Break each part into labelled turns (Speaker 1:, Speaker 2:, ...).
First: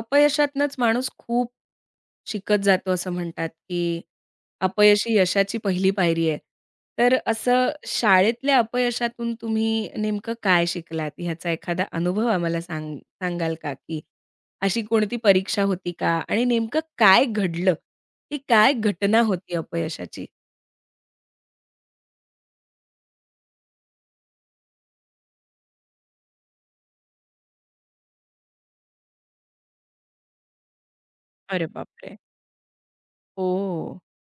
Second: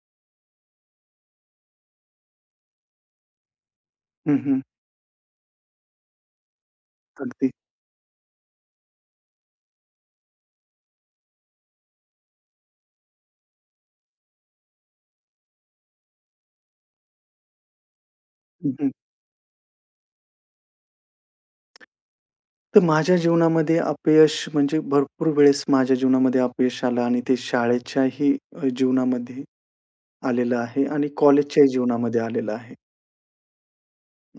Speaker 1: अपयशातनंच माणूस खूप शिकत जातो असं म्हणतात, की
Speaker 2: हं, हं.
Speaker 1: अपयश ही यशाची पहिली पायरी आहे. तर
Speaker 2: अगदी.
Speaker 1: असं शाळेतल्या अपयशातून तुम्ही नेमकं काय शिकलात? ह्याचा एखादा अनुभव आम्हाला सांगाल का? की अशी कोणती परीक्षा होती का? आणि नेमकं काय घडलं? ती
Speaker 2: हं,
Speaker 1: काय
Speaker 2: हं.
Speaker 1: घटना होती अपयशाची?
Speaker 2: तर माझ्या जीवनामध्ये अपयश म्हणजे भरपूर वेळेस माझ्या जीवनामध्ये अपयश आलं आणि ते शाळेच्याही जीवनामध्ये आलेलं आहे आणि
Speaker 1: अरे
Speaker 2: कॉलेजच्याही
Speaker 1: बापरे!
Speaker 2: जीवनामध्ये आलेलं आहे.
Speaker 1: ओह!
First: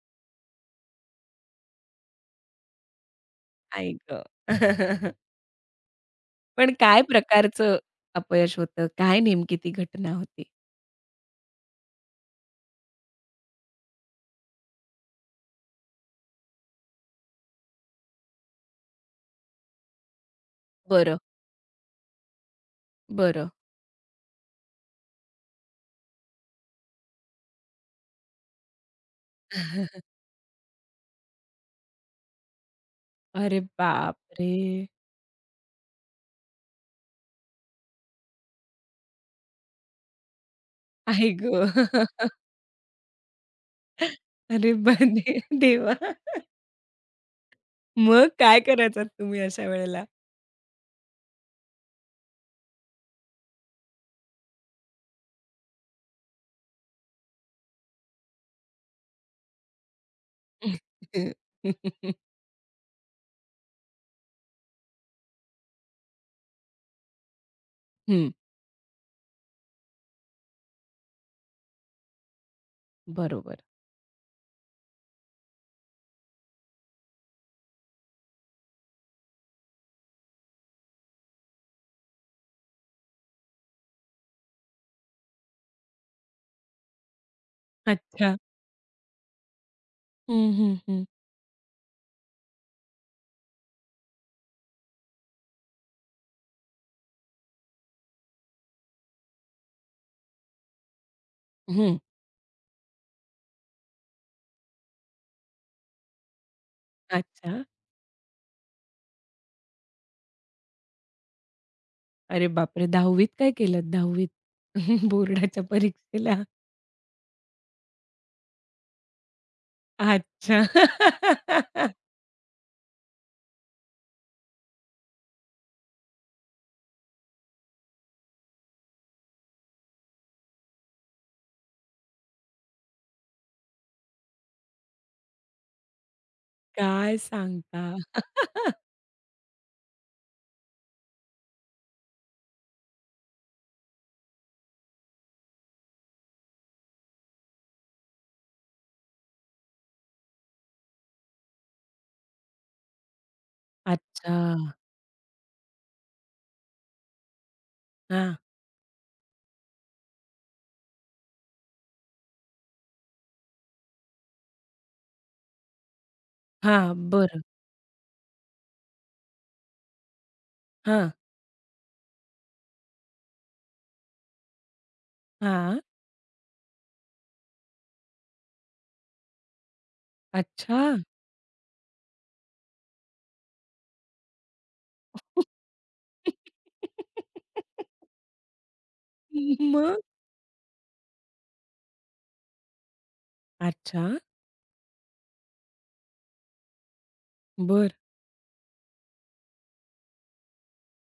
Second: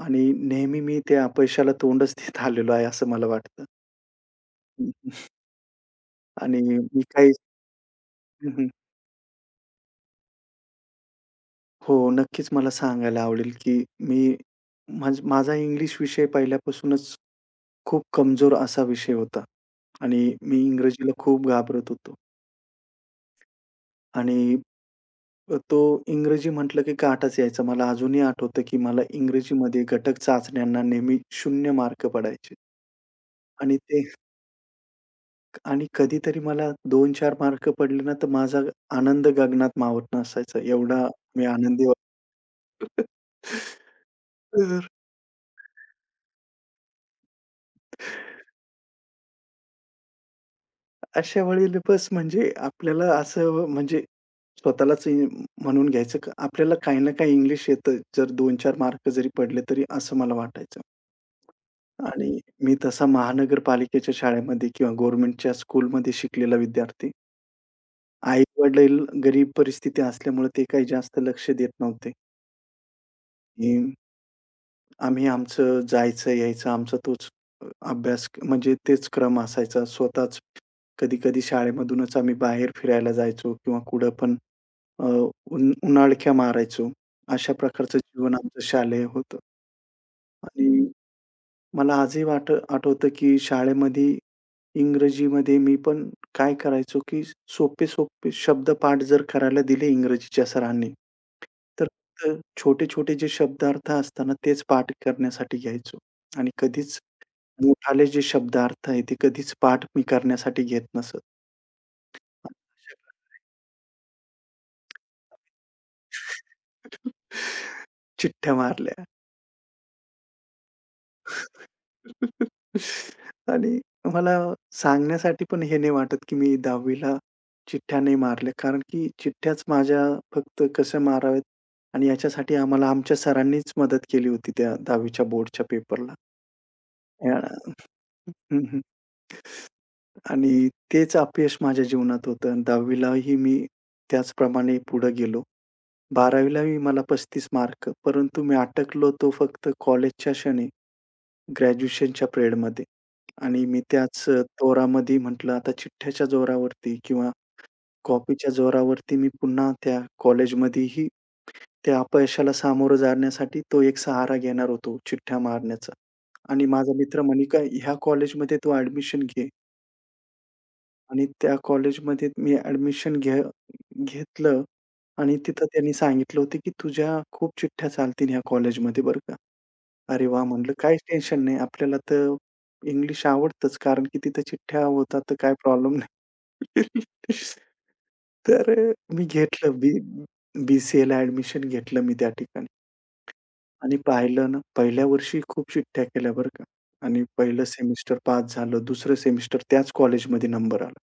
Speaker 2: आणि नेहमी मी त्या अपयशाला तोंडच देत आलेलो आहे असं मला वाटतं.
Speaker 1: आई गं!
Speaker 2: हं. आणि
Speaker 1: पण
Speaker 2: मी
Speaker 1: काय
Speaker 2: काही
Speaker 1: प्रकारचं
Speaker 2: हं,
Speaker 1: अपयश
Speaker 2: हं.
Speaker 1: होतं? काय नेमकी ती घटना होती?
Speaker 2: हो, नक्कीच मला सांगायला आवडेल, की मी माझा इंग्लिश विषय पहिल्यापासूनच खूप कमजोर असा विषय होता आणि मी इंग्रजीला
Speaker 1: बरं.
Speaker 2: खूप घाबरत होतो
Speaker 1: बरं.
Speaker 2: आणि तो इंग्रजी म्हटलं की काटाच यायचा. मला अजूनही आठवतं की मला इंग्रजीमध्ये घटक चाचण्यांना नेहमी 0 मार्क पडायचे
Speaker 1: अरे
Speaker 2: आणि ते
Speaker 1: बापरे!
Speaker 2: आणि कधीतरी मला 2-4 मार्क पडले ना, तर माझा आनंद गगनात मावत नसायचा. एवढा
Speaker 1: आई
Speaker 2: मी आनंदी
Speaker 1: गं!
Speaker 2: व्हायचो.
Speaker 1: अरे
Speaker 2: तर
Speaker 1: बने देवा! मग काय करायचात तुम्ही अशा वेळेला?
Speaker 2: अशा वेळेला बस म्हणजे आपल्याला असं म्हणजे स्वतःलाच म्हणून घ्यायचं, का आपल्याला काही ना काही इंग्लिश येतं. जर 2-4 मार्क जरी पडले तरी असं मला वाटायचं. आणि मी तसा महानगरपालिकेच्या शाळेमध्ये किंवा गव्हर्नमेंटच्या स्कूलमध्ये शिकलेला विद्यार्थी.
Speaker 1: हं,
Speaker 2: आई-वडील गरीब परिस्थिती असल्यामुळे ते काही जास्त लक्ष देत नव्हते.
Speaker 1: बरोबर.
Speaker 2: की आम्ही आमचं जायचं, यायचं आमचा तोच अभ्यास म्हणजे तेच क्रम असायचा. स्वतःच कधी-कधी शाळेमधूनच आम्ही बाहेर फिरायला जायचो किंवा कुठं पण अ, उन्हाळक्या मारायचो. अशा प्रकारचं जीवन
Speaker 1: अच्छा.
Speaker 2: आमचं शालेय होतं
Speaker 1: हं, हं,
Speaker 2: आणि
Speaker 1: हं.
Speaker 2: मला आजही वाट आठवतं, की शाळेमध्ये इंग्रजीमध्ये मी पण काय करायचो, की सोपे-सोपे शब्दपाठ जर करायला दिले इंग्रजीच्या सरांनी, तर
Speaker 1: हं.
Speaker 2: तर छोटे-छोटे जे शब्दार्थ असताना तेच पाठ करण्यासाठी घ्यायचो आणि कधीच
Speaker 1: अच्छा.
Speaker 2: मोठाले जे शब्दार्थ आहे, ते कधीच पाठ मी करण्यासाठी घेत नसत.
Speaker 1: अरे बापरे! 10वी त काय केलत 10वी त? बोर्डाच्या परीक्षेला?
Speaker 2: चिठ्ठ्या मारल्या.
Speaker 1: अच्छा.
Speaker 2: आणि मला सांगण्यासाठी पण हे नाही वाटत, की मी 10वी ला चिठ्ठ्या नाही मारल्या. कारण की चिठ्ठ्याच माझ्या फक्त कशा माराव्यात आणि याच्यासाठी आम्हाला आमच्या सरांनीच मदत केली होती त्या 10वी च्या बोर्डच्या पेपरला.
Speaker 1: काय
Speaker 2: अ,
Speaker 1: सांगता?
Speaker 2: हं, हं. आणि तेच अपयश माझ्या जीवनात होतं आणि 10वी मी त्याचप्रमाणे पुढे गेलो. 12वी मला 35 मार्क, परंतु मी अटकलो तो फक्त कॉलेजच्या क्षणी. ग्रॅज्युएशनच्या पिरियडमध्ये आणि मी त्याच
Speaker 1: अच्छा.
Speaker 2: जोरामध्ये म्हटलं आता चिठ्ठ्याच्या जोरावरती किंवा
Speaker 1: हां,
Speaker 2: कॉपीच्या जोरावरती मी पुन्हा त्या कॉलेजमध्येही त्या अपयशाला सामोरं जाण्यासाठी तो एक सहारा घेणार होतो चिठ्ठ्या मारण्याचा आणि माझा
Speaker 1: हां.
Speaker 2: मित्र
Speaker 1: बरं.
Speaker 2: म्हणे, "का ह्या कॉलेजमध्ये तू ॲडमिशन घे"
Speaker 1: हां,
Speaker 2: आणि त्या कॉलेजमध्ये मी ॲडमिशन घे घेतलं आणि तिथं
Speaker 1: हां.
Speaker 2: त्यांनी सांगितलं होतं, की "तुझ्या खूप चिठ्ठ्या चालतील ह्या कॉलेजमध्ये बरं का." अरे वाह! म्हटलं
Speaker 1: अच्छा.
Speaker 2: काहीच टेन्शन नाही. आपल्याला तर इंग्लिश आवडतंच कारण की तिथं चिठ्ठ्या होतात तर काही प्रॉब्लेम नाही. तर अ, मी घेतलं बी
Speaker 1: मग?
Speaker 2: बी-सी-एला ॲडमिशन घेतलं मी त्या ठिकाणी आणि
Speaker 1: अच्छा,
Speaker 2: पाहिलं ना, पहिल्या वर्षी खूप चिठ्ठ्या केल्या बरं का आणि पहिलं
Speaker 1: बरं.
Speaker 2: सेमिस्टर पास झालं. दुसरं सेमिस्टर त्याच कॉलेजमध्ये नंबर आला.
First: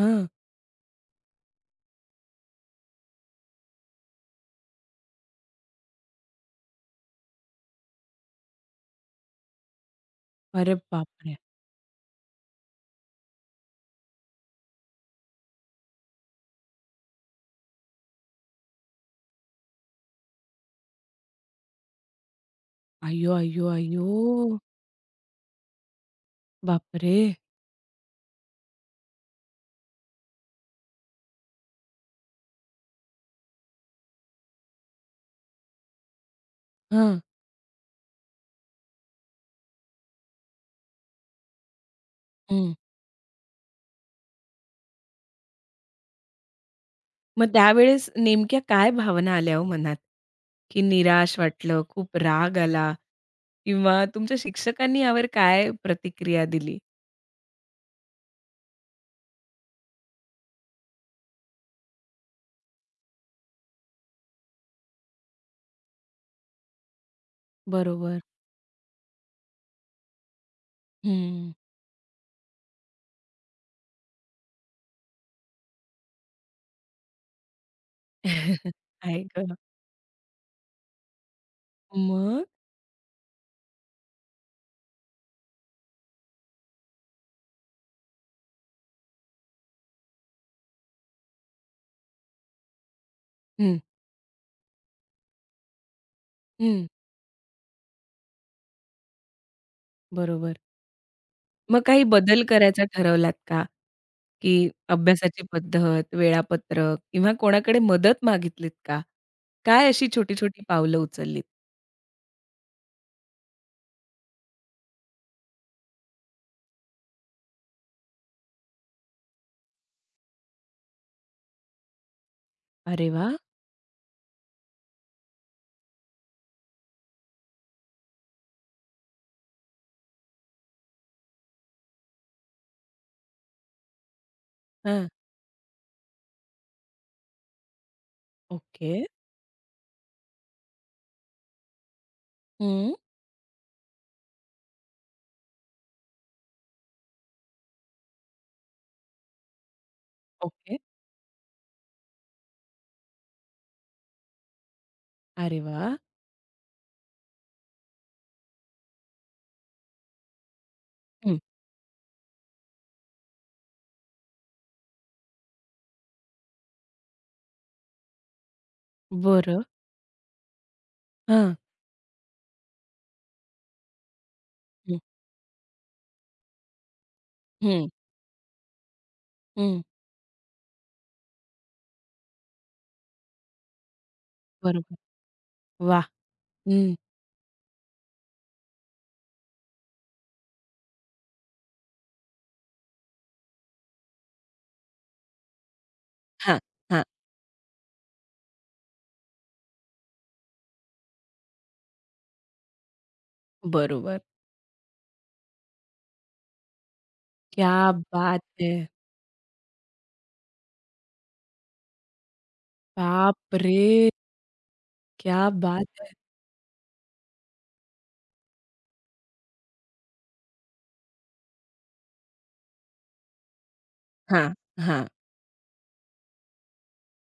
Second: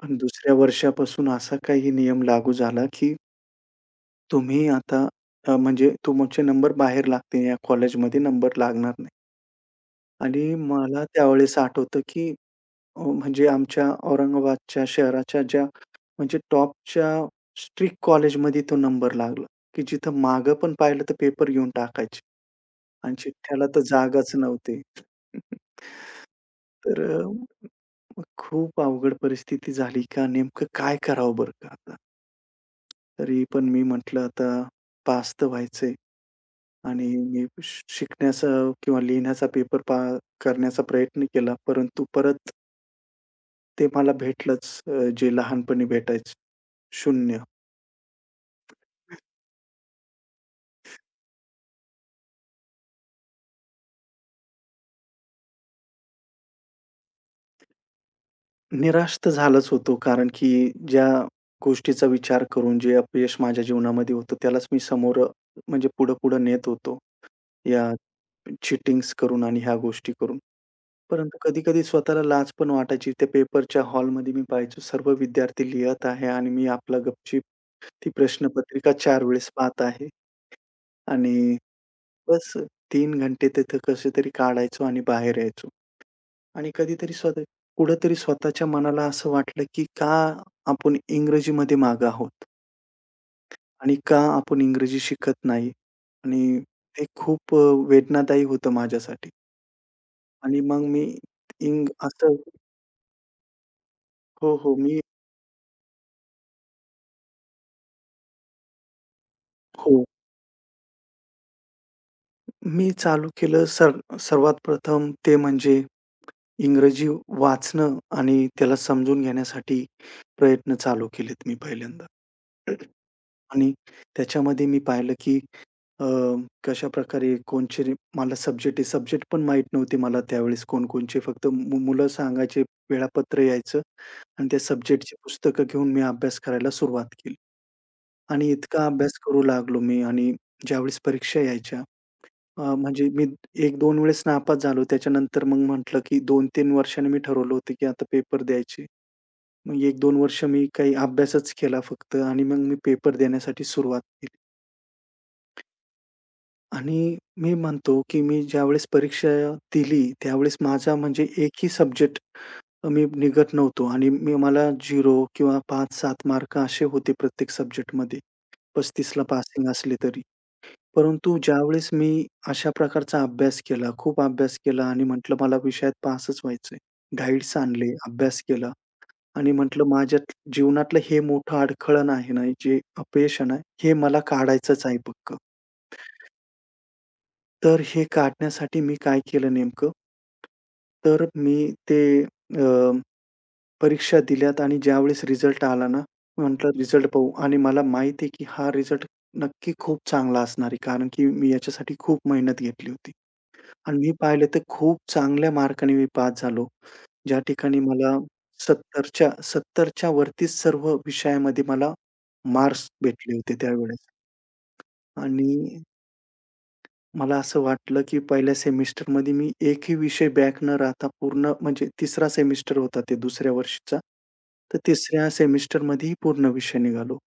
Speaker 2: पण दुसऱ्या वर्षापासून असा काही नियम लागू झाला की तुम्ही आता म्हणजे तुमचे नंबर बाहेर लागतील. या कॉलेजमध्ये नंबर लागणार नाही. आणि
Speaker 1: अरे
Speaker 2: मला
Speaker 1: बापरे!
Speaker 2: त्यावेळेस आठवतं, की म्हणजे आमच्या औरंगाबादच्या शहराच्या ज्या म्हणजे टॉपच्या स्ट्रिक्ट कॉलेजमध्ये तो नंबर लागला, की जिथं मागं पण पाहिलं तर पेपर घेऊन टाकायचे आणि
Speaker 1: अय्यो,
Speaker 2: चिठ्ठ्याला
Speaker 1: अय्यो,
Speaker 2: तर जागाच
Speaker 1: अय्यो!
Speaker 2: नव्हती. तर
Speaker 1: बापरे!
Speaker 2: अ, मग खूप अवघड परिस्थिती झाली का नेमकं काय करावं बरं का आता? तरी पण मी म्हटलं आता पास तर व्हायचंय आणि
Speaker 1: हां.
Speaker 2: मी शिकण्याचा किंवा लिहिण्याचा पेपर पा करण्याचा प्रयत्न केला. परंतु परत
Speaker 1: हं.
Speaker 2: ते मला भेटलंच, जे लहानपणी भेटायचं. 0.
Speaker 1: मग त्यावेळेस नेमक्या काय भावना आल्या हो मनात? की निराश वाटलं, खूप राग आला किंवा तुमच्या शिक्षकांनी यावर काय प्रतिक्रिया दिली?
Speaker 2: निराश तर झालाच होतो कारण की ज्या गोष्टीचा विचार करून जे अपयश माझ्या जीवनामध्ये होतं त्यालाच मी समोर म्हणजे पुढं-पुढं नेत होतो. या
Speaker 1: बरोबर.
Speaker 2: चिटिंग्स करून आणि ह्या गोष्टी करून. परंतु
Speaker 1: हं.
Speaker 2: कधी-कधी स्वतःला लाज पण वाटायची. त्या पेपरच्या हॉलमध्ये मी पाहायचो सर्व विद्यार्थी लिहत आहे आणि मी आपला गपचीप ती प्रश्नपत्रिका
Speaker 1: आई
Speaker 2: 4 वेळेस
Speaker 1: गं!
Speaker 2: पाहत आहे आणि
Speaker 1: मग?
Speaker 2: बस 3 घंटे तिथं कसे तरी काढायचो आणि बाहेर यायचो. आणि कधीतरी स्वतः कुठेतरी स्वतःच्या मनाला असं वाटलं, की का आपण इंग्रजीमध्ये मागे आहोत
Speaker 1: हं.
Speaker 2: आणि का आपण इंग्रजी शिकत नाही? आणि
Speaker 1: हं.
Speaker 2: ते खूप वेदनादायी होतं माझ्यासाठी.
Speaker 1: बरोबर.
Speaker 2: आणि मग मी
Speaker 1: मग काही
Speaker 2: असं
Speaker 1: बदल करायचा ठरवलात का? की
Speaker 2: हो, हो. मी
Speaker 1: अभ्यासाची पद्धत, वेळापत्रक किंवा कोणाकडे मदत मागितलीत का? काय
Speaker 2: हो.
Speaker 1: अशी छोटी-छोटी पावलं उचललीत?
Speaker 2: मी चालू केलं सर्वात प्रथम ते म्हणजे इंग्रजी वाचणं आणि त्याला समजून घेण्यासाठी प्रयत्न चालू केलेत मी पहिल्यांदा.
Speaker 1: अरे वाह!
Speaker 2: आणि त्याच्यामध्ये मी पाहिलं, की अ, कशाप्रकारे मला सब्जेक्ट आहे. सब्जेक्ट पण माहीत नव्हते मला त्यावेळेस कोणकोणचे. फक्त मुलं सांगायचे, वेळापत्र यायचं आणि त्या
Speaker 1: हां.
Speaker 2: सब्जेक्टची पुस्तकं घेऊन मी अभ्यास करायला सुरुवात केली आणि इतका
Speaker 1: ओके.
Speaker 2: अभ्यास करू लागलो मी आणि ज्यावेळेस परीक्षा यायच्या
Speaker 1: हं.
Speaker 2: म्हणजे मी 1-2 वेळेस नापास झालो. त्याच्यानंतर मग म्हटलं, की दोन 3 वर्षांनी मी ठरवलं होतं, की आता पेपर द्यायचे. मग एक दोन वर्ष मी
Speaker 1: ओके.
Speaker 2: काही अभ्यासच केला फक्त आणि मग मी पेपर देण्यासाठी सुरुवात केली.
Speaker 1: अरे वाह!
Speaker 2: आणि मी म्हणतो, की मी ज्यावेळेस परीक्षा दिली, त्यावेळेस माझा म्हणजे
Speaker 1: हं.
Speaker 2: एकही सब्जेक्ट मी निघत नव्हतो आणि मला 0 किंवा पाच 7 मार्क असे होते प्रत्येक सब्जेक्टमध्ये. 35 ला
Speaker 1: बरं.
Speaker 2: पासिंग असले तरी. परंतु
Speaker 1: हां.
Speaker 2: ज्यावेळेस मी अशा प्रकारचा अभ्यास केला, खूप अभ्यास केला
Speaker 1: हं,
Speaker 2: आणि म्हटलं मला विषयात पासच व्हायचंय. गाईड्स
Speaker 1: हं,
Speaker 2: आणले, अभ्यास केला आणि
Speaker 1: हं.
Speaker 2: म्हटलं माझ्या जीवनातलं हे मोठं अडखळण आहे ना, जे अपयश आहे हे मला काढायचंच आहे
Speaker 1: बरोबर.
Speaker 2: पक्कं.
Speaker 1: वाह! हं.
Speaker 2: तर हे काढण्यासाठी मी काय केलं नेमकं? तर मी ते अ, परीक्षा दिल्यात आणि ज्यावेळेस रिझल्ट आला ना,
Speaker 1: हां,
Speaker 2: म्हटलं
Speaker 1: हां.
Speaker 2: रिझल्ट पाहू आणि मला माहिती आहे, की हा रिझल्ट नक्की खूप चांगला असणार आहे. कारण की मी याच्यासाठी खूप मेहनत घेतली होती आणि मी
Speaker 1: बरोबर.
Speaker 2: पाहिलं तर खूप चांगल्या मार्काने मी पास झालो. ज्या ठिकाणी
Speaker 1: क्या
Speaker 2: मला
Speaker 1: बात है!
Speaker 2: 70च्या वरतीच सर्व विषयामध्ये मला मार्क्स भेटले
Speaker 1: बाप
Speaker 2: होते त्यावेळेस
Speaker 1: क्या
Speaker 2: आणि
Speaker 1: बात है!
Speaker 2: मला असं वाटलं, की पहिल्या सेमिस्टरमध्ये मी एकही विषय बॅक न राहता पूर्ण म्हणजे तिसरा सेमिस्टर होता ते दुसऱ्या वर्षीचा.
Speaker 1: हां,
Speaker 2: तर
Speaker 1: हां.
Speaker 2: तिसऱ्या सेमिस्टरमध्येही पूर्ण विषय निघालो.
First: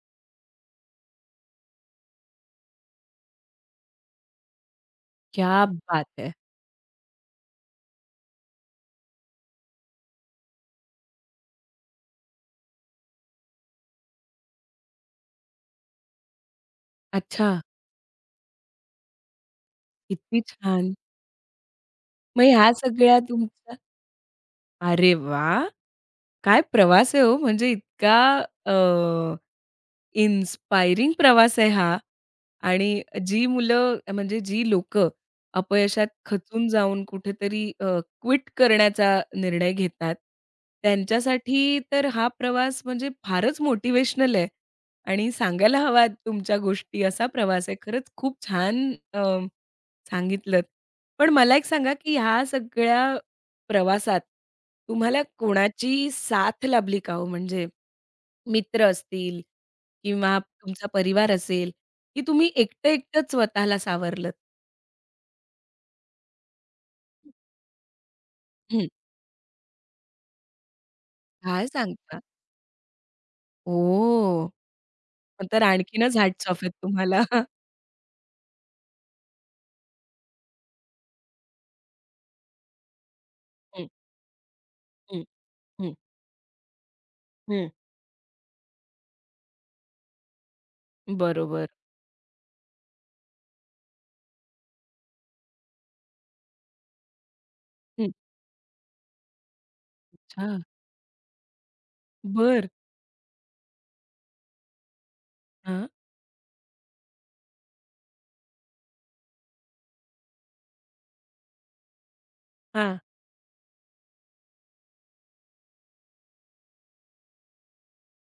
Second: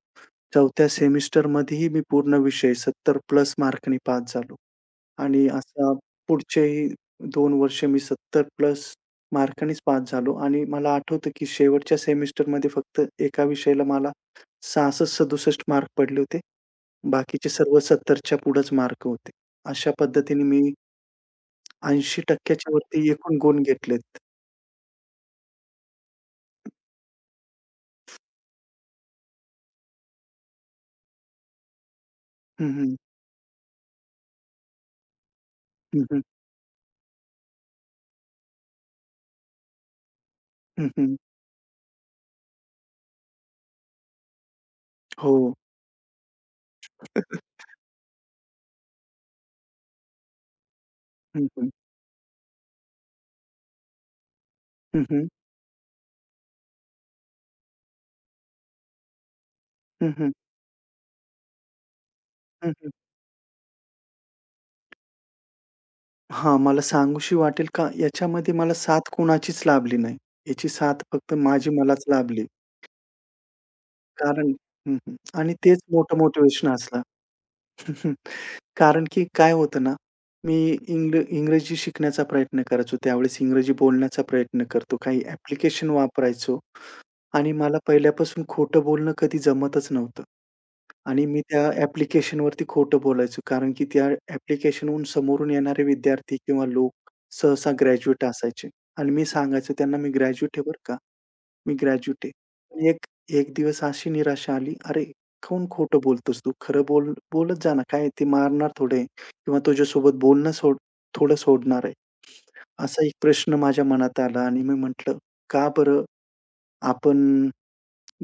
Speaker 2: चौथ्या सेमिस्टरमध्येही मी पूर्ण विषय 70 प्लस मार्कांनी पास झालो आणि
Speaker 1: क्या
Speaker 2: असा
Speaker 1: बात है!
Speaker 2: पुढचेही 2 वर्ष मी 70 प्लस मार्कांनीच पास झालो आणि मला आठवतं, की शेवटच्या सेमिस्टरमध्ये फक्त एका विषयाला मला 66-67 मार्क पडले होते. बाकीचे
Speaker 1: अच्छा.
Speaker 2: सर्व 70च्या पुढेच मार्क होते. अशा
Speaker 1: किती
Speaker 2: पद्धतीने मी
Speaker 1: छान! मग
Speaker 2: 80%
Speaker 1: ह्या
Speaker 2: वरती
Speaker 1: सगळ्या
Speaker 2: एकूण गुण
Speaker 1: तुमच्या
Speaker 2: घेतलेत.
Speaker 1: अरे वाह! काय प्रवास आहे हो, म्हणजे इतका अ, इन्स्पायरिंग प्रवास आहे हा
Speaker 2: हं, हं.
Speaker 1: आणि जी मुलं म्हणजे जी लोकं
Speaker 2: हं,
Speaker 1: अपयशात
Speaker 2: हं.
Speaker 1: खचून जाऊन कुठेतरी क्विट करण्याचा निर्णय घेतात,
Speaker 2: हं, हं.
Speaker 1: त्यांच्यासाठी तर हा प्रवास म्हणजे फारच मोटिवेशनल आहे आणि
Speaker 2: हो.
Speaker 1: सांगायला हवा तुमच्या गोष्टी. असा प्रवास आहे. खरंच खूप छान सांगितलंत. पण
Speaker 2: हं,
Speaker 1: मला एक
Speaker 2: हं.
Speaker 1: सांगा, की ह्या सगळ्या प्रवासात
Speaker 2: हं,
Speaker 1: तुम्हाला
Speaker 2: हं.
Speaker 1: कोणाची साथ लाभली का हो? म्हणजे मित्र असतील
Speaker 2: हं, हं.
Speaker 1: किंवा तुमचा परिवार असेल, की तुम्ही
Speaker 2: हं, हं.
Speaker 1: एकटं-एकटंच स्वतःला सावरलंत?
Speaker 2: हां, मला सांगूशी वाटेल का याच्यामध्ये मला
Speaker 1: हं.
Speaker 2: साथ कोणाचीच लाभली नाही. याची साथ फक्त
Speaker 1: काय
Speaker 2: माझी मलाच
Speaker 1: सांगता?
Speaker 2: लाभली.
Speaker 1: ओ,
Speaker 2: कारण हं, हं.
Speaker 1: मग
Speaker 2: आणि
Speaker 1: तर
Speaker 2: तेच
Speaker 1: आणखीनच
Speaker 2: मोठं
Speaker 1: हॅट्स ऑफ
Speaker 2: मोटिव्हेशन
Speaker 1: आहेत
Speaker 2: असणार.
Speaker 1: तुम्हाला.
Speaker 2: हं. कारण की काय होतं ना, मी इंग्रजी शिकण्याचा प्रयत्न करायचो. त्यावेळेस इंग्रजी
Speaker 1: हं,
Speaker 2: बोलण्याचा प्रयत्न करतो. काही
Speaker 1: हं,
Speaker 2: ॲप्लिकेशन
Speaker 1: हं,
Speaker 2: वापरायचो आणि
Speaker 1: हं.
Speaker 2: मला पहिल्यापासून खोटं बोलणं कधी जमतच नव्हतं. आणि मी त्या
Speaker 1: बरोबर.
Speaker 2: ॲप्लिकेशनवरती खोटं बोलायचो. कारण की त्या ॲप्लिकेशनहून समोरून येणारे विद्यार्थी किंवा लोक सहसा
Speaker 1: हं.
Speaker 2: ग्रॅज्युएट असायचे आणि मी सांगायचो त्यांना मी ग्रॅज्युएट
Speaker 1: अच्छा.
Speaker 2: आहे बरं का. मी ग्रॅज्युएट
Speaker 1: बरं.
Speaker 2: आहे. एक एक दिवस अशी निराशा आली, "अरे, काहून
Speaker 1: हां,
Speaker 2: खोटं बोलतोस तू? खरं बोलत जा ना. काय ते मारणार थोडे किंवा तुझ्यासोबत बोलणं सोड थोडं सोडणार आहे."
Speaker 1: हां.
Speaker 2: असा एक प्रश्न माझ्या मनात आला आणि मी म्हटलं, "का बरं आपण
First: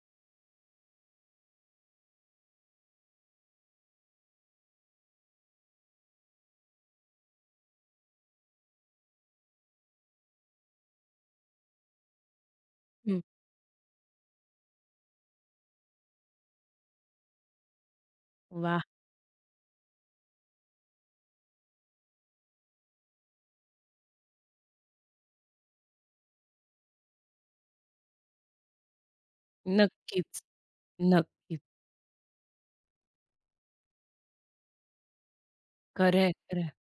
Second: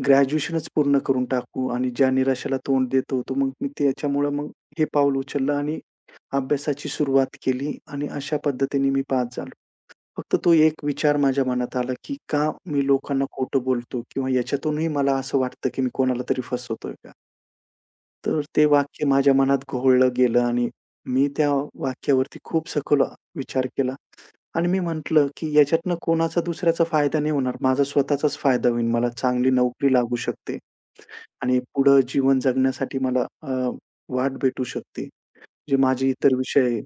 Speaker 2: ग्रॅज्युएशनच पूर्ण करून टाकू आणि ज्या निराशेला तोंड देत होतो." मग मी त्याच्यामुळं हे पाऊल उचललं आणि अभ्यासाची सुरुवात केली आणि अशा पद्धतीने मी पास झालो. फक्त तो एक विचार माझ्या मनात आला, की का मी
Speaker 1: हं.
Speaker 2: लोकांना खोटं बोलतो? किंवा याच्यातूनही मला असं वाटतं, की मी कोणाला तरी फसवतोय का? तर ते
Speaker 1: वाह!
Speaker 2: वाक्य माझ्या मनात घोळलं गेलं आणि मी त्या वाक्यावरती खूप सखोल विचार केला आणि मी म्हटलं, की याच्यातनं कोणाचा दुसऱ्याचा फायदा नाही होणार. माझा स्वतःचाच फायदा होईल. मला चांगली नोकरी लागू
Speaker 1: नक्कीच,
Speaker 2: शकते आणि
Speaker 1: नक्कीच.
Speaker 2: पुढं जीवन जगण्यासाठी मला वाट भेटू शकते. जे माझे
Speaker 1: खरंय,
Speaker 2: इतर
Speaker 1: खरंय.
Speaker 2: विषय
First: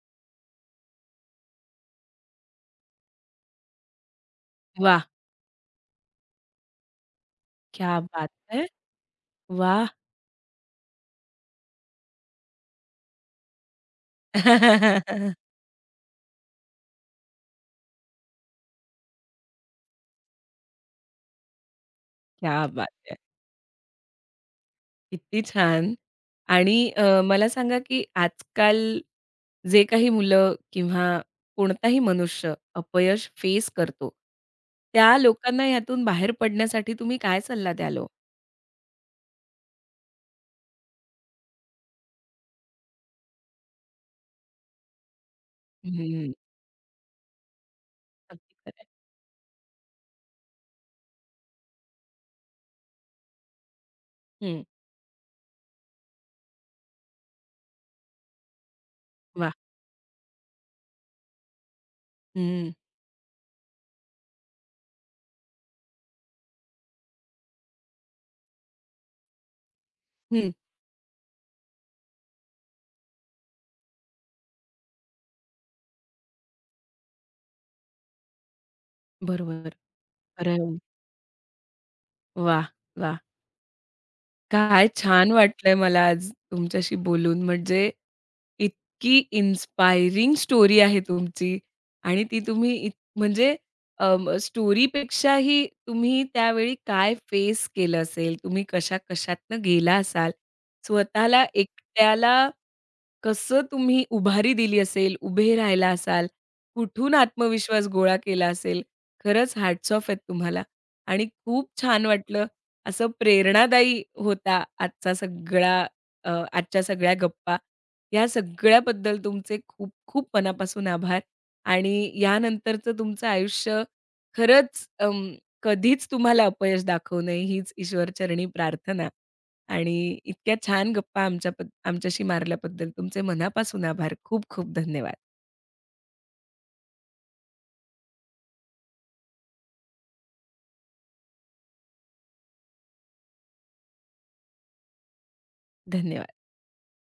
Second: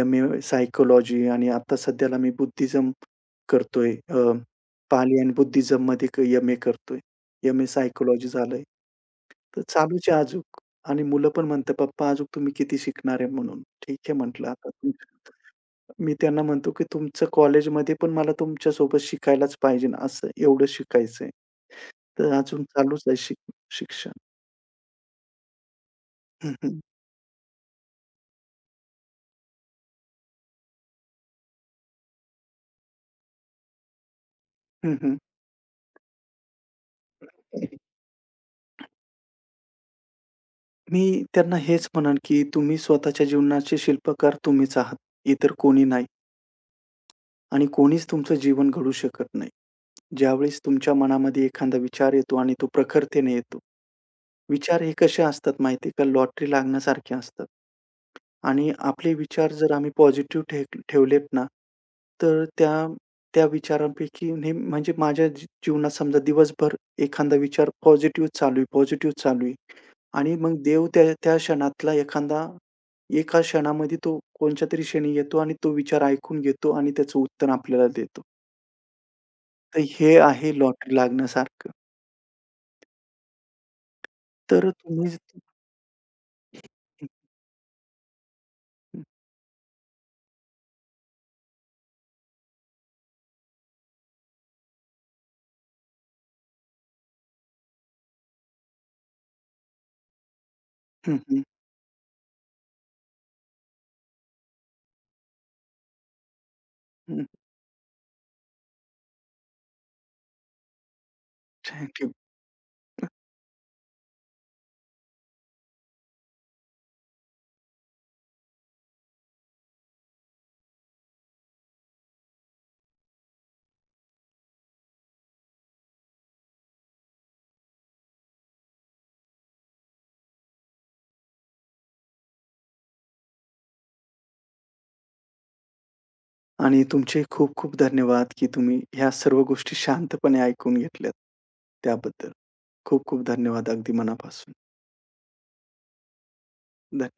Speaker 2: एम-ए सायकॉलॉजी आणि आता सध्याला मी बुद्धिझम करतोय.
Speaker 1: वाह!
Speaker 2: पाली आणि बुद्धिझममध्ये एम-ए करतोय. एम-ए
Speaker 1: क्या
Speaker 2: सायकॉलॉजी
Speaker 1: बात
Speaker 2: झालंय.
Speaker 1: है!
Speaker 2: तर
Speaker 1: वाह!
Speaker 2: चालूच आहे अजून आणि मुलं पण म्हणतात, "पप्पा अजून तुम्ही किती शिकणार आहे?" म्हणून. ठीक आहे म्हटलं आता तुमचं मी त्यांना म्हणतो, की "तुमचं कॉलेजमध्ये पण मला तुमच्यासोबत शिकायलाच पाहिजे ना, असं एवढं शिकायचंय." तर अजून
Speaker 1: क्या बात
Speaker 2: चालूच आहे
Speaker 1: है!
Speaker 2: शिक्षण.
Speaker 1: किती छान.
Speaker 2: हं,
Speaker 1: आणि
Speaker 2: हं.
Speaker 1: मला सांगा, की आजकाल जे काही मुलं किंवा कोणताही मनुष्य अपयश फेस करतो,
Speaker 2: हं, हं.
Speaker 1: त्या लोकांना ह्यातून बाहेर पडण्यासाठी तुम्ही काय सल्ला द्याल ओ?
Speaker 2: मी त्यांना हेच म्हणेन, की तुम्ही स्वतःच्या जीवनाचे शिल्पकार तुम्हीच आहात, इतर कोणी नाही.
Speaker 1: हं,
Speaker 2: आणि कोणीच तुमचं
Speaker 1: अगदी
Speaker 2: जीवन
Speaker 1: खरं आहे.
Speaker 2: घडवू शकत नाही. ज्यावेळेस तुमच्या मनामध्ये एखादा विचार येतो आणि तो प्रखरतेने येतो. विचार हे कसे असतात माहिती का? लॉटरी लागण्यासारखे असतात. आणि आपले विचार
Speaker 1: वाह!
Speaker 2: जर आम्ही पॉझिटिव्ह ठेवलेत ना, तर त्या
Speaker 1: हं,
Speaker 2: त्या विचारांपैकी म्हणजे माझ्या जीवनात समजा दिवसभर एखादा विचार पॉझिटिव्ह चालू आहे, पॉझिटिव्ह चालू आहे आणि
Speaker 1: हं.
Speaker 2: मग देव त्या त्या क्षणातला एखादा एका क्षणामध्ये तो कोणच्यातरी क्षणी येतो आणि तो विचार ऐकून घेतो आणि त्याचं उत्तर आपल्याला देतो.
Speaker 1: बरोबर.
Speaker 2: तर हे आहे
Speaker 1: खरं
Speaker 2: लॉटरी लागण्यासारखं.
Speaker 1: वाह! वाह!
Speaker 2: तर
Speaker 1: काय
Speaker 2: तुम्ही
Speaker 1: छान वाटलंय मला आज तुमच्याशी बोलून. म्हणजे इतकी इन्स्पायरिंग स्टोरी आहे तुमची आणि ती तुम्ही म्हणजे स्टोरीपेक्षाही तुम्ही त्यावेळी काय फेस केलं असेल, तुम्ही कशा-कशातनं गेला असाल,
Speaker 2: हं, हं,
Speaker 1: स्वतःला एकट्याला कसं तुम्ही उभारी दिली असेल, उभे राहिला असाल, कुठून
Speaker 2: हं, हं.
Speaker 1: आत्मविश्वास गोळा केला असेल. खरंच हॅट्स ऑफ आहेत तुम्हाला आणि खूप
Speaker 2: थँक
Speaker 1: छान
Speaker 2: यू.
Speaker 1: वाटलं असं प्रेरणादायी होता आजचा आजच्या सगळ्या गप्पा. या सगळ्याबद्दल तुमचे खूप खूप मनापासून आभार आणि यानंतरचं तुमचं आयुष्य खरंच अं, कधीच तुम्हाला अपयश दाखवू नये हीच ईश्वरचरणी प्रार्थना. आणि इतक्या छान गप्पा आमच्याशी मारल्याबद्दल तुमचे मनापासून आभार. खूप खूप धन्यवाद.
Speaker 2: आणि तुमचे खूप खूप धन्यवाद, की तुम्ही ह्या सर्व गोष्टी शांतपणे ऐकून घेतल्यात. त्याबद्दल खूप खूप धन्यवाद अगदी मनापासून.
Speaker 1: धन्यवाद.
Speaker 2: धन्यवाद.